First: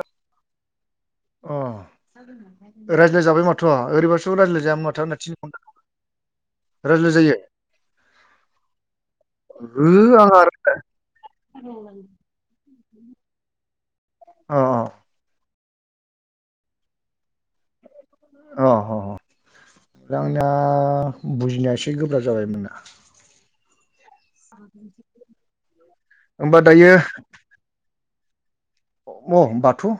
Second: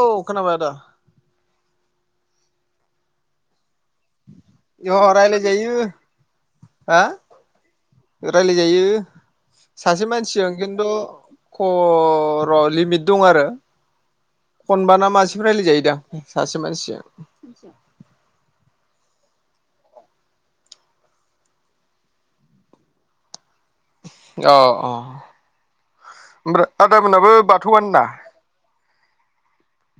औ खोनाबाय आदा । अ रायज्लाय जाबाय माथ' थ' ओरैबास' रायज्लाय जाया अ [unintelligible] थि रायलायजायो रायज्लाय जायो। राय्लाय जायो। सासे आंहा मानसिजों खिन्थु खर' लिमिट दं आरो। अ खनबाना मासे राय्लायजायोदां सासे मानसिजों। अ अ आंना बुजिनाया एसे गोब्राब जाबायमोनना । अ अ होमबा ओमफ्राय दायो आदाम मोनाबो बाथौआनो ना अ बाथौ'।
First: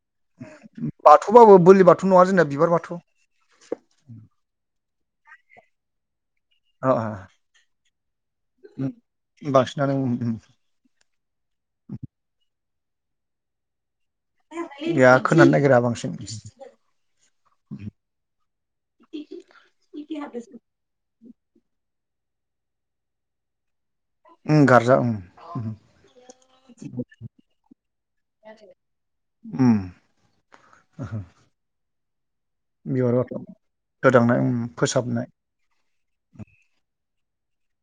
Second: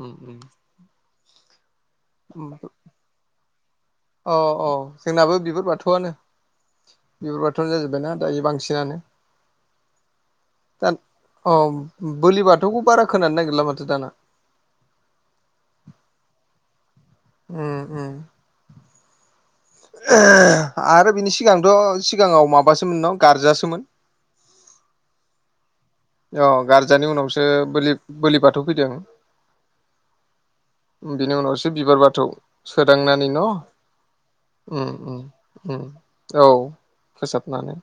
अ बाथौबाबो बोलि बाथौ नङा उम जोंना बिबार बाथौ। अ औ जोंनाबो बिबार बाथौआनो अ अ बिबार बाथौआनो जाजोब्बायना। दायो बांसिनानो बांसिनानो उम उम दा बलि बार बाथौखौ बार खोनानो माथो दाना। गया खोनानो नागिरा बांसिन उ उ आरो बिनि सिगांथ' सिगाङाव माबासोमोन न गारजासोमोन। उ गारजा उ । औ गारजानि उनावसो बोलि बोलि बाथौ फैदों उम बिनि उनावसो बिबार बारि बिबार सोदांनानै बाथौ न' गोदांनाय उम फोसाबनाय औ । फोसाबनानै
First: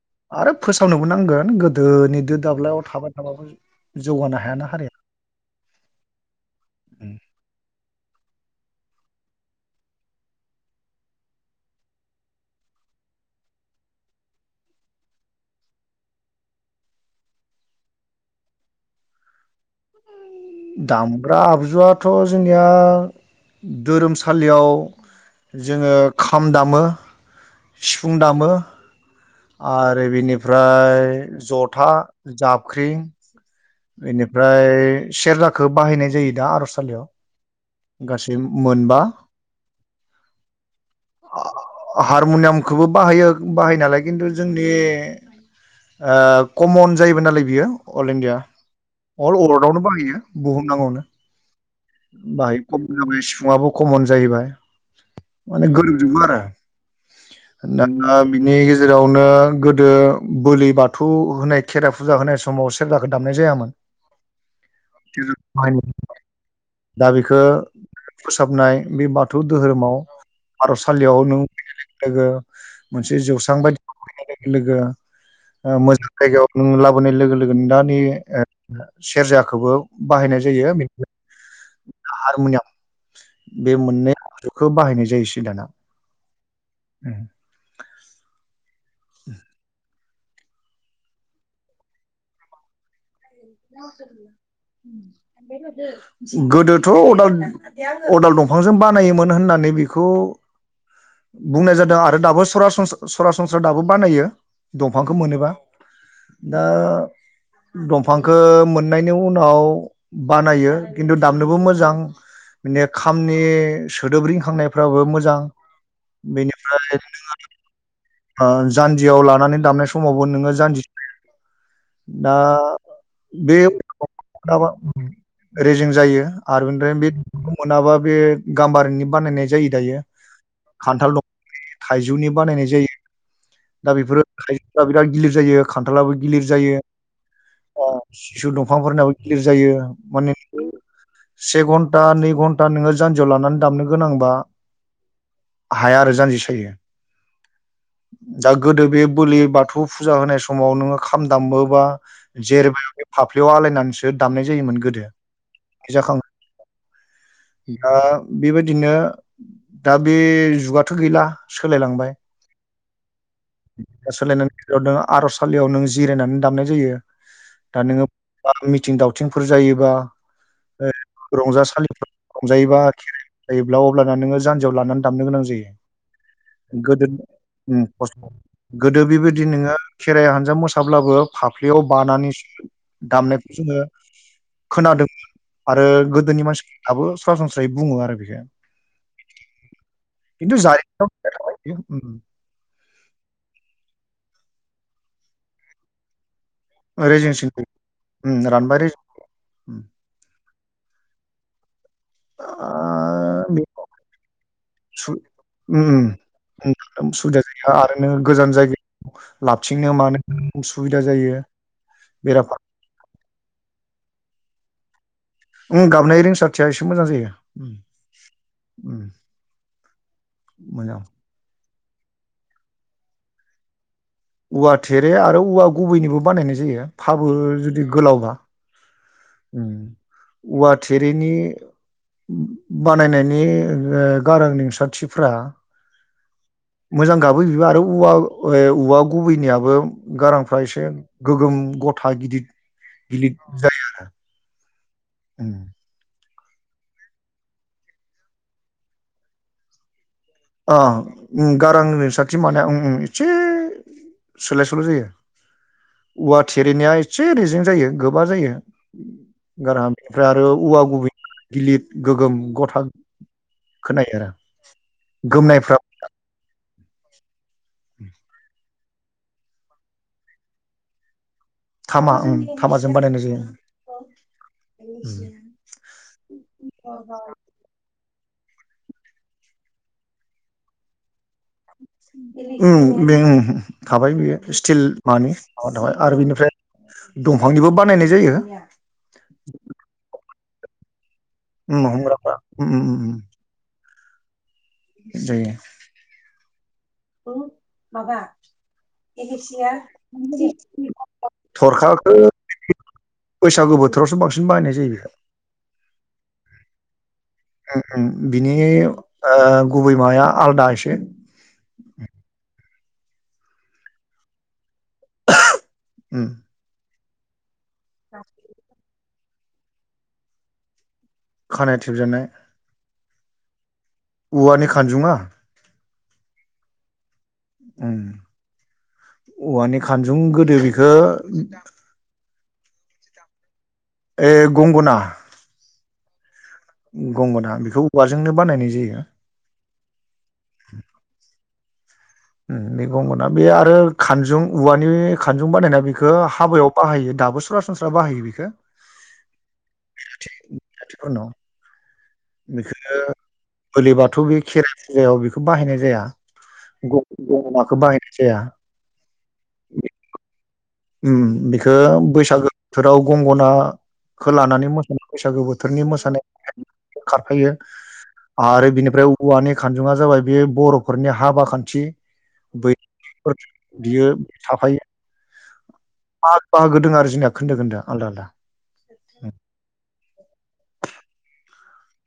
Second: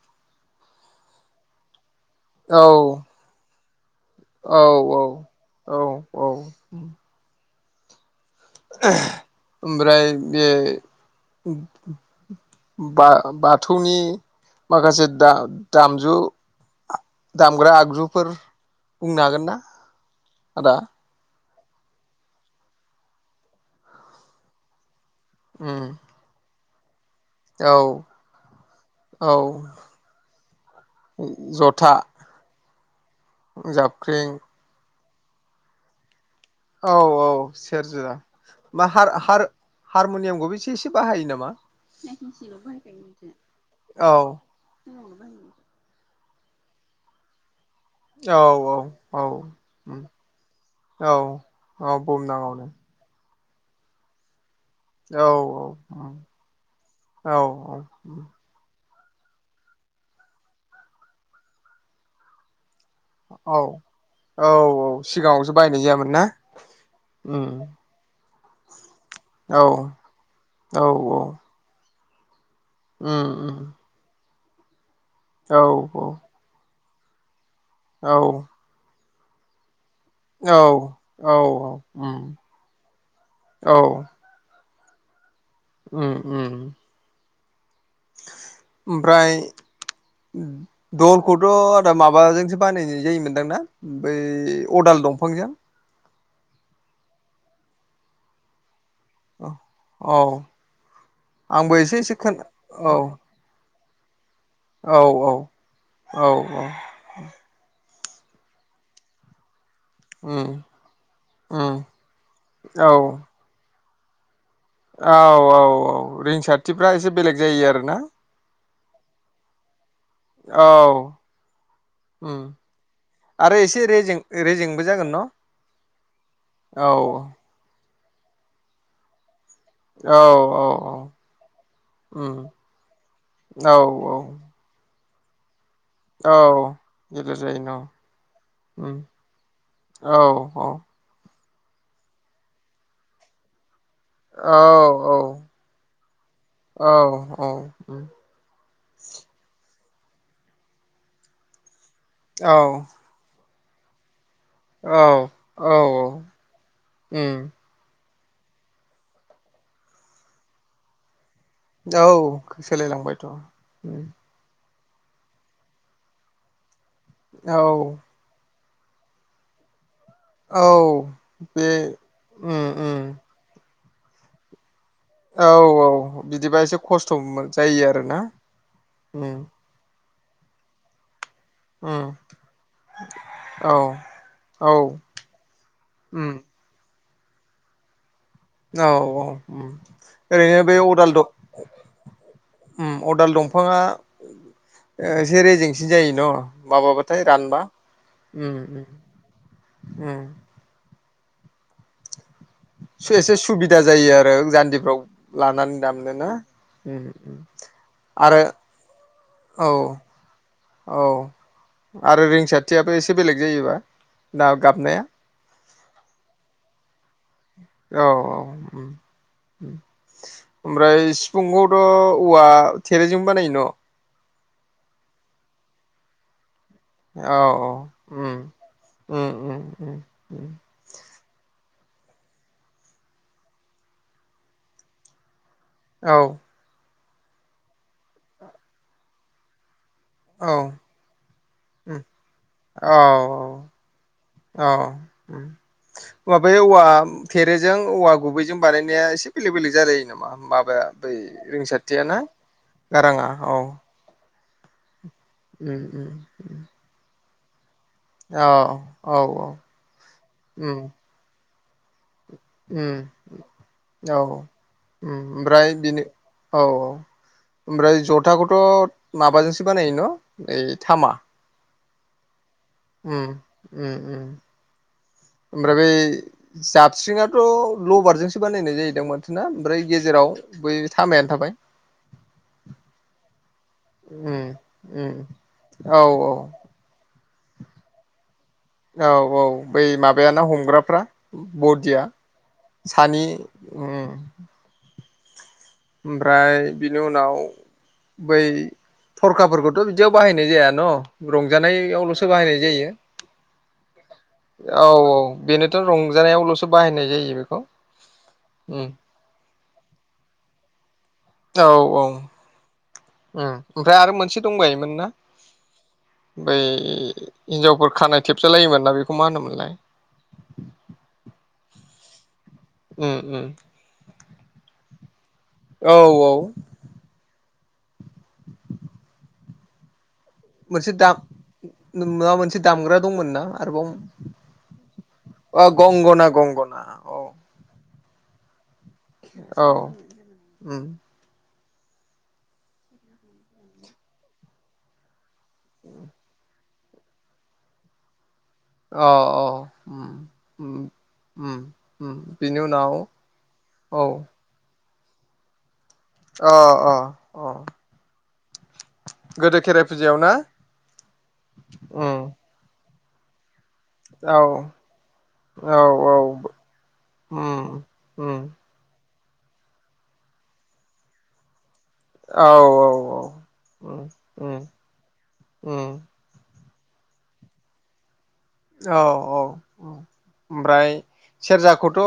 आरो फोसावनोबो नांगोन गोदोनिजों औ दाब्लायाव थाबाय थाबाबो। जौगानो औ हायाना हारिया। औ औ ओमफ्राय बे बा बाथौनि माखासे दाम दामजु दामग्रा आगजुफोर बुंनो हागोन ना? आदा? दामग्रा आगजुआथ' जोंनिया धोरोमसालियाव उम जोङो खाम दामो, औ सिफुं दामो। औ आरो बेनिफ्राय जथा जाबख्रि जाबख्रिं बेनिफ्राय सेरजाखौ बाहायनाय जायो। दा औ आर'जसालियाव औ सेरजा गासै मा मोनबा हार हार हारमु'नियामखौबो एसे एसे बाहायो नामा? हारमुनियामखौबो बाहायो बाहाय नालाय औ खिन्थु जोंनि‌ कमन जायोबो नालाय बियो अल औ इण्डिया औ अल अलवार्लडआवनो उम बाहायो। बुहुम नांगौनो औ औ बाहाय बुहुमनाङावनो खमन जाबाय सिफुङाबो खमन जाहैबाय। औ माने उम गोरोबजोबो आरो औ दा उम बिनि जेरावनो गोदो बोलि बाथौ होनाय खेराइ फुजा होनाय समाव सेरजाखौ दामनाय औ जायामोन। औ औ सिगाङावसो बायनाय जायामोन ना दा बेखो फोसाबनाय बे बाथौ औ दोहोरोमाव औ औ आरजसालियाव [unintelligible] लोगो मोनसे उम उम जौस्रां बायदियाव लाबोनाय लोगो लोगो औ मोजां जायगायाव नों लाबोनाय लोगो । लोगो दानि औ सेरजाखौबो बाहायनाय औ जायो औ उम हारमुनियाम औ बे मोननै खौ बाहायनाय जायोसै दाना। उम उम ओमफ्राय दलखौथ' आदा माबाजोंसो बानायनाय जायोमोन। दों ना बै अदाल दंफांजों। गोदोथ' अदाल अदाल दंफांजों बान नायोमोन औ होननानै बेखौ औ आंबो बुंनाय एसे जादों एसे आरो खोन दाबो औ सासनस्रा दाबो बानायो औ दंफांखौ औ मोनोबा औ औ दा दं। फांखो मोननायनि उनाव उम बानायो खिन्थु दामनोबो उम मोजां माने औ खामनि सोदोब रिं खांनायफ्राबो औ मोजां औ औ रिंसारथिफ्रा बेनिफ्राय एसे बेलेग जायो आरोना जान्जियाव लानानै दामनाय समावबो नोङो औ जान्जि उम बे आरो एसे रेजें रेजेंबो जागोन न' मोने रेजें जायो आरो औ बेनिफ्राय बेखौ मोनाबा माबा बे गामबारिनि बानायनाय जायो दायो औ औ खान्थाल दं थाइजौनि उम बानायनाय जायो। औ दा औ बेफोरो खायसेफ्रा बिराद गिलिर जायो खान्थालबो औ गिलिर जायो। गिलिर जायो न' सिसु उम दंफांफोरनाबो गिलिर जायो औ माने औ औइ से घन्टा नै घन्टा नोङो जान्जियाव लानानै दामनो गोनांबा औ औ हाया आरो जानजि सायो। औ औ उम दा गोदो बे बोलि बाथौ फुजा होनाय समाव नोङो खाम दामोबा औ जेरबाय एबा फाफ फ्लियाव आलायनानैसो दामनाय जायोमोन औ गोदो औ जाखां उम दा बेबायदिनो दा बे जुगाथ' गैला। औ सोलायलांबाय सोलायलांबायथ' ओ नों आर'सालियाव नों जिरायनानै दामनाय जायो। औ बा मिथिं दावथिंफोर जायोबा औ बे रंजासालिफोर उम रंजायोबा उम खेरायोब्ला अब्लाना नोङो जानजियाव लानानै। दामनो औ गोनां औ बिदिबा एसे जायो गोदोनि खस्थ' उम जायो आरोना खस्थ' गोदो बेबायदि उम नोङो खेराइ हानजा मोसाब्लाबो खाफ्लियाव उम बानानैसो दामनायखौ जोङो औ औ खोनादों आरो उम गोदोनि मानसिफोर दाबो सरासनस्रायै बुङो आरो बे औ औ उम खिन्थु ओरैनो बे जारिमिनाव अदाल थाबाय दं बेयो उम उम अदाल दंफाङा एसे रेजेंसिन जायो न'? माबाबाथाय रेजेंसिन रानबा उम रानबाय रेजें उम उम ओ से एसे बे सुबिदा जायो आरो जान्जि सु उम उम [unintelligible] उम सुबिदा जायो आरो नों गोजान जायगायाव। औ लाबथिंनो मानो औ उसुबिदा जायो। आरो बेरा रिंसथियाबो एसे बेलेग जायोबा ना गाबनाया? उम गाबनाय रिंसारथिया एसे मोजां जायो। उम औ औ उम उम मोजां ओमफ्राय सिफुंखौ। खो औवा थेरेजों बानायो न'। औवा थेरे आरो औवा गुबैनिबो बानायनाय जायो फाबो औ औ जुदि उम गोलावबा। उम औवा थेरिनि। उम बानायनायनि ओ गारां रिंसारथिफ्रा। औ। मोजां गाबो बिबो आरो औवा ओ औवा गुबैनियाबो। औ गारांफ्रा एसे गोगोम उम गथा गिदिर औ गिदिर जायो आरो। उम माबायाव औवा थेरोजों औवा गुबैजों बानायनाया एसे बेलेग बेलेग जालायो नामा। अ माबाया बै ओम गारां रिंसारथिया ना रिंसारथि माने ओम ओम गाराङा इसे औ सोलाय सोल' जायो। उम औवा उम थेरेनाया एसे रेजों जायो गोबा औ जायो औ औ गारहाम बेनिफ्राय आरो उम औवा गुबै। गिलिर गोगोम गथा उम औ। खोनायो आरो ओम ओमफ्राय गोमनायफ्रा दिनो औ औ ओमफ्राय जथाखौथ'। माबाजोंसो बानायानयो न' ओइ थामा। थामा उम। उम उम उम। ओमफ्राय बै जाबस्रिङाथ' लबारजोंसो। बानायनाय जायोदों मानथोना ओमफ्राय गेजेराव बै थामाया। उम बे उम। उम उम थाबाय औ आरो औ। बेनिफ्राय दंफांनिबो बानायनाय जायो औ औ बै माबायाना हमग्राफ्रा। ओम बरदिया हमग्राफ्रा ओम ओम ओम सानि ओम। जायो ओमफ्राय बिनि उनाव बै। थरखाफोरखौथ' बिदियाव बाहायनाय जाया न' थरखाखौ रंजानायावल'सो बाहायनाय जायो। बैसागु बोथोरावसो बांसिन बाहायनाय औ जायो बेखौ औ बेनोथ' रंजानायावल'सो बाहायनाय जायो। बेखौ उम उम बिनि उम ओ गुबै माबाया आलादा एसे। औ औ ओम ओमफ्राय आरो मोनसे दंबायोमोन। ना ओम बै हिनजावफोर खानाय थेबसालायोमोन ना बे। खौ मा होनो मोनलाय। खानाय थेबजेनन्नाय। ओम ओम। औवानि खानजुङा। औ औ। उम। औवानि खानजुं गोदो बिखो। से दामग्रा दंमोन ना। आरोबाव ए गंगोना। अ गंगना गं। गंगोनना बेखौ औवाजोंनो बानायनाय जायो। औ उम ओम बे गंगोना बे आरो खानजुं औवानि खानजुं बानायना बेखौ हाबायाव। बाहायो दाबो सरासनस्रा बाहायो बिखो। अ अ उम उम उम। बिनि उनाव बिखोनो औ बोलिबाथ' बे खेराइ फुजायाव बेखौ बाहायनाय जाया। अ अ ग अ गंगोनाखो बाहायनाय जाया। गोदो खेराइ फुजायाव ना ओम बेखौ उम बैसागो बोथोराव गंगना। खो औ लानानै मोसानाय बैसागो औ बोथोरनि औ मोसानाय। खारफायो उम उम आरो बिनिफ्राय औवानि खानजुङा जाबाय बे बर'फोरनि हाबा खान्थि। औ बै औ औ उम बियो उम थाफायो। उम बाहोदों आरो जोंनिया खोन्दो खोन्दो आलदा आलदा। औ औ उम ओमफ्राय सेरजा खौथ'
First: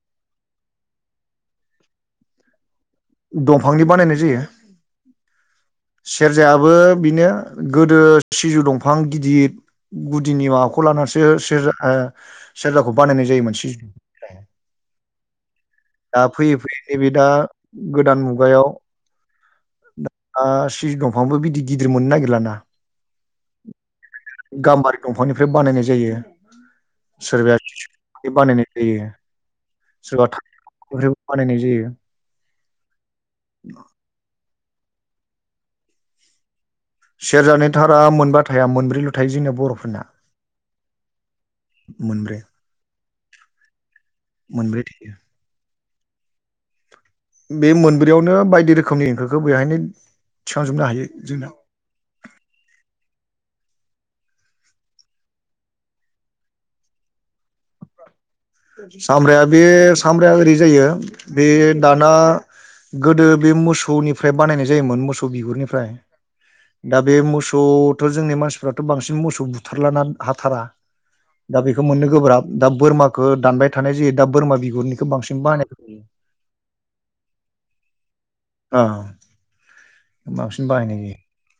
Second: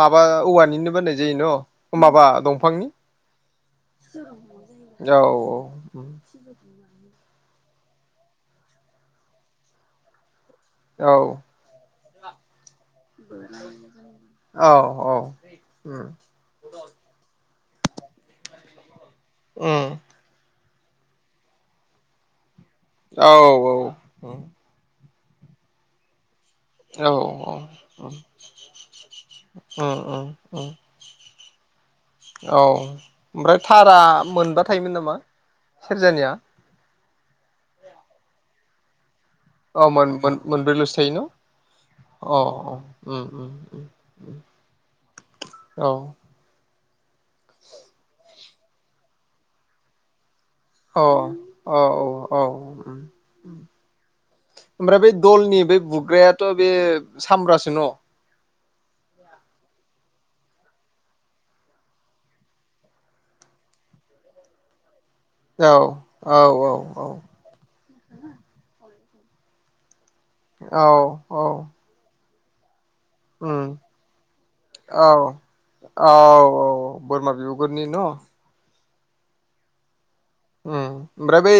माबा औवानिनो बानाय जायो न' अ माबा दंफांनि। दंफांनि बानायनाय जायो औ औ सेरजायाबो बिनो गोदो सिजौ दंफां गिदिर बुद दिननि माबाखौ औ लानानैसो सेरजा सेरजाखौ बानायनाय जायोमोन सि औ औ औ उम दा फैयै फैयै नैबे दा गोदान मुगायाव उम दा सिजौ दंफांबो बिदि गिदिर मोननो नागिरला ना। औ औ गाम्बारि दंफांनिफ्राय बानायनाय जायो। औ औ सोरबाया उम सिसुनिफ्राय बानायनाय जायो अ अ सोरबा ओ थाइनिफ्रायबो बानायनाय जायो। औ ओमफ्राय थारा मोनबा थायोमोन नामा सेरजानिया। सेरजानि थारा मोनबा थाया मोनब्रैल थायो जोंना अ बर'फोरना मोन-मोन-मोनब्रैल'सो थायो न' अ औ मोनब्रै उम उम मोनब्रै थायो औ बे मोनब्रैयावनो बायदि रोखोमनि ओंख्रिखो बेहायनो थिखांजोबनो औ हायो जोंना औ औ उम ओमफ्राय बै दलनि बै बुग्रायाथ' बे सामब्रासो न' सामब्राया बे सामब्राया ओरै जायो बे दाना गोदो बे मोसौनिफ्राय बानायनाय जायोमोन मोसौ सौ औ बिगुरनिफ्राय औ दा बे औ मोसौथ' जोंनि मानसिफ्राथ' बांसिन मोसौ बुथारलाना। हाथारा औ औ दा बेखौ मोननो गोब्राब दा बोरमा उम दानबाय थानाय जायो दा बिगुरनिखौ औ औ बांसिन बाहायनाय जायो। औ औ बोरमा बिगुरनि न' [unintelligible] औ उम ओमफ्राय बै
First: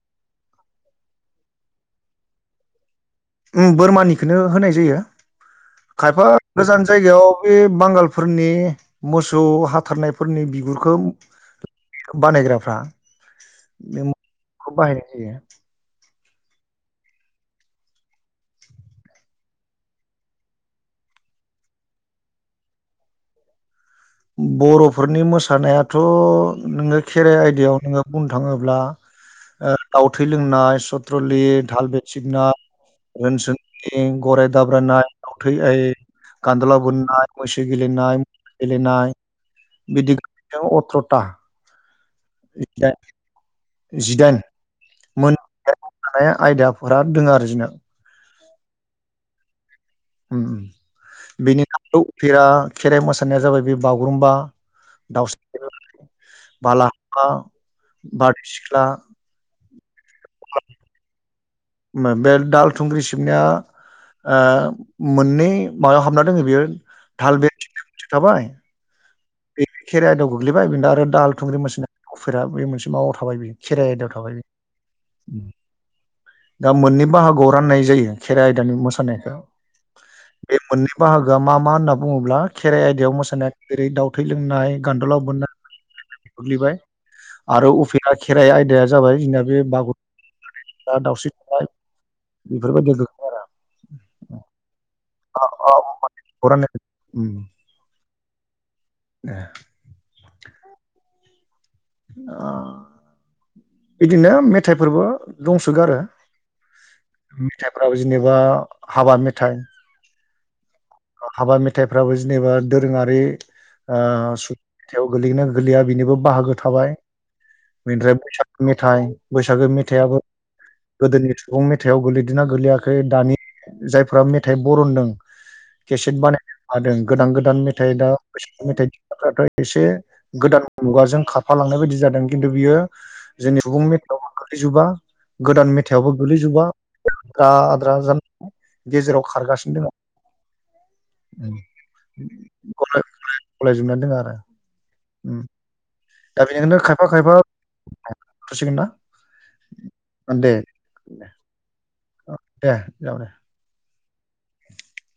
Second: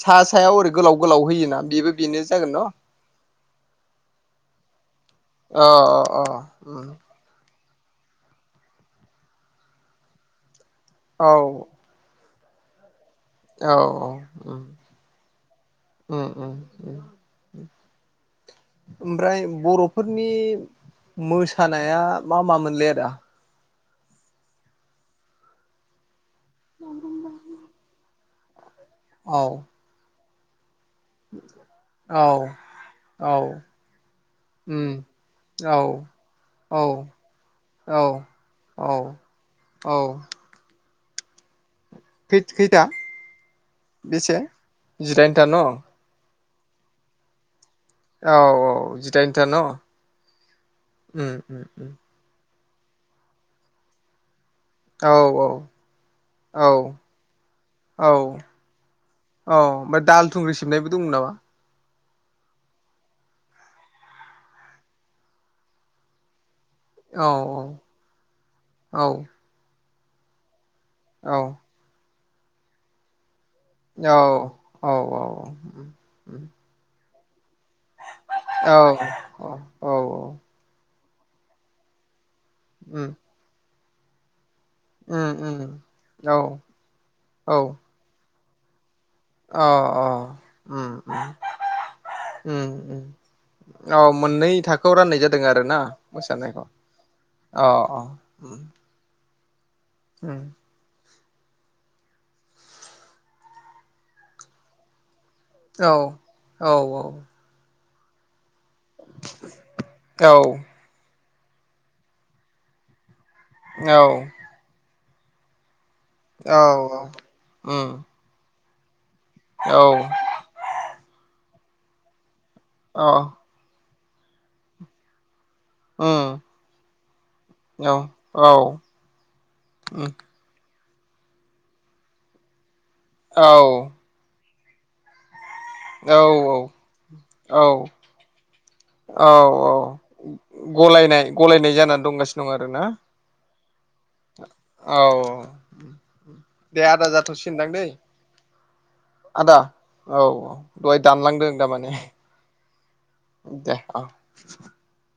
सा सायाव ओरै गोलाव गोलाव होयोना बेबो बेनो जागोन न'? उम बोरमानिखोनो होनाय जायो अ अ खायफा उम गोजान जायगायाव। बे बांगालफोरनि मोसौ हाथारनायफोरनि बिगुर औ बानायग्राफ्रा औ बे उम खौ बाहायनाय जायो। उम उम उम ओमफ्राय बर'फोरनि मोसानाया मा मा मोनलै आदा बर'फोरनि मोसानायाथ' नोङो खेराइ आयदायाव नोङो बुंनो थाङोब्ला औ थै लोंनाय सथ्रलि धाल औ बेसिबनाय औ रोनसोनद्रि गराय दाब्रायनाय दाव थै औ आइ कान्दला औ बुननाय मैसे मैसो औ गेलेनाय औ नाय औ बिदि अथ्र'था। खै-खैथा जिदाइन बेसे जिदाइनथा न'। बे आयदाफोरा दों आरो जिना औ औ जिदाइनथा न'। ओम उम उम बेनि उम नाम' उफेरा खेराइ मोसानाया जाबाय बे बागुरुम्बा। औ औ दाउस्रि देलाय औ बालाहामा औ बारदै सिख्ला औ ओमफ्राय दाल थुंग्रि सिबनायबो दंमोन नामा [unintelligible] ओ मोननै माबायाव हाबना दङो बियो औ दाहाल [unintelligible] थाबाय औ बे खेराइ आयदायाव गोग्लैबाय बेनिफ्राय आरो दाहाल औ थुंग्रि [unintelligible] बे मोनसे माबायाव थाबाय बेयो । औ औ औ । नै बाहागोआव राननाय जायो खेराइ आयदानि मोसानायखौ औ औ बे मोननै बाहागोआ मा मा होन्ना बुङोब्ला खेराइ उम आयदायाव मोसानाय जेरै दाावथै लोंनाय उम उम। औ गलिबाय औ आरो उफेया खेराइ आयदाया जाबाय जोंना बे अ अ उम बागुरुमबा दावस्रि देलाय उम बेफोरबायदि उम। गोग्लैयो औ मोननै थाखोआव राननाय जादों आरोना मोसानायखौ आरो। औ औ [unintelligible] दे ओ बिदिनो मेथाइफोरबो औ दंसोगारो औ मेथाइ फोराबो जेनेबा हाबा मेथाइ औ हाबा मेथाइफ्राबो जेनेबा दोरोङारि औ । मेथाइयाव गोलैनो गोलैया बिनिबो बाहागो थाबाय उम बेनिफ्राय बैसागु मेथाइ बैसागो औ मेथाइयाबो गोदोनि सुबुं मेथाइआव गोलै दोना गोलैयाखै अ दानि जायफोरा मेथाइ बरनदों केसेट उम बानायनो हादों गोदान गोदान औ मेथाइ दा मेथाइनि बाथ्राफ्राथ' एसे उम गोदान मुगाजों खारफालांनाय बायदि जादों खिन्थु बियो औ जोंनि सुबुं मेथाइयाव गोग्लैजोबा । गोदान मेथाइआवबो गोलैजोबा आद्रा औ आद्रा जानो गेजेराव औ खारगासिनो गलायनाय गलायनाय जानानै दंगासिनो दं आरोना दङ [unintelligible] गलायजोबनानै दङ आरो । औ दे बेनिखायनो खायफा आदा खायफा जाथ'सिनदां दै थसिगोन ना । आदा औ औ दहाय दानलांदों थारमाने औ दे जाबाय दे । [unintelligible]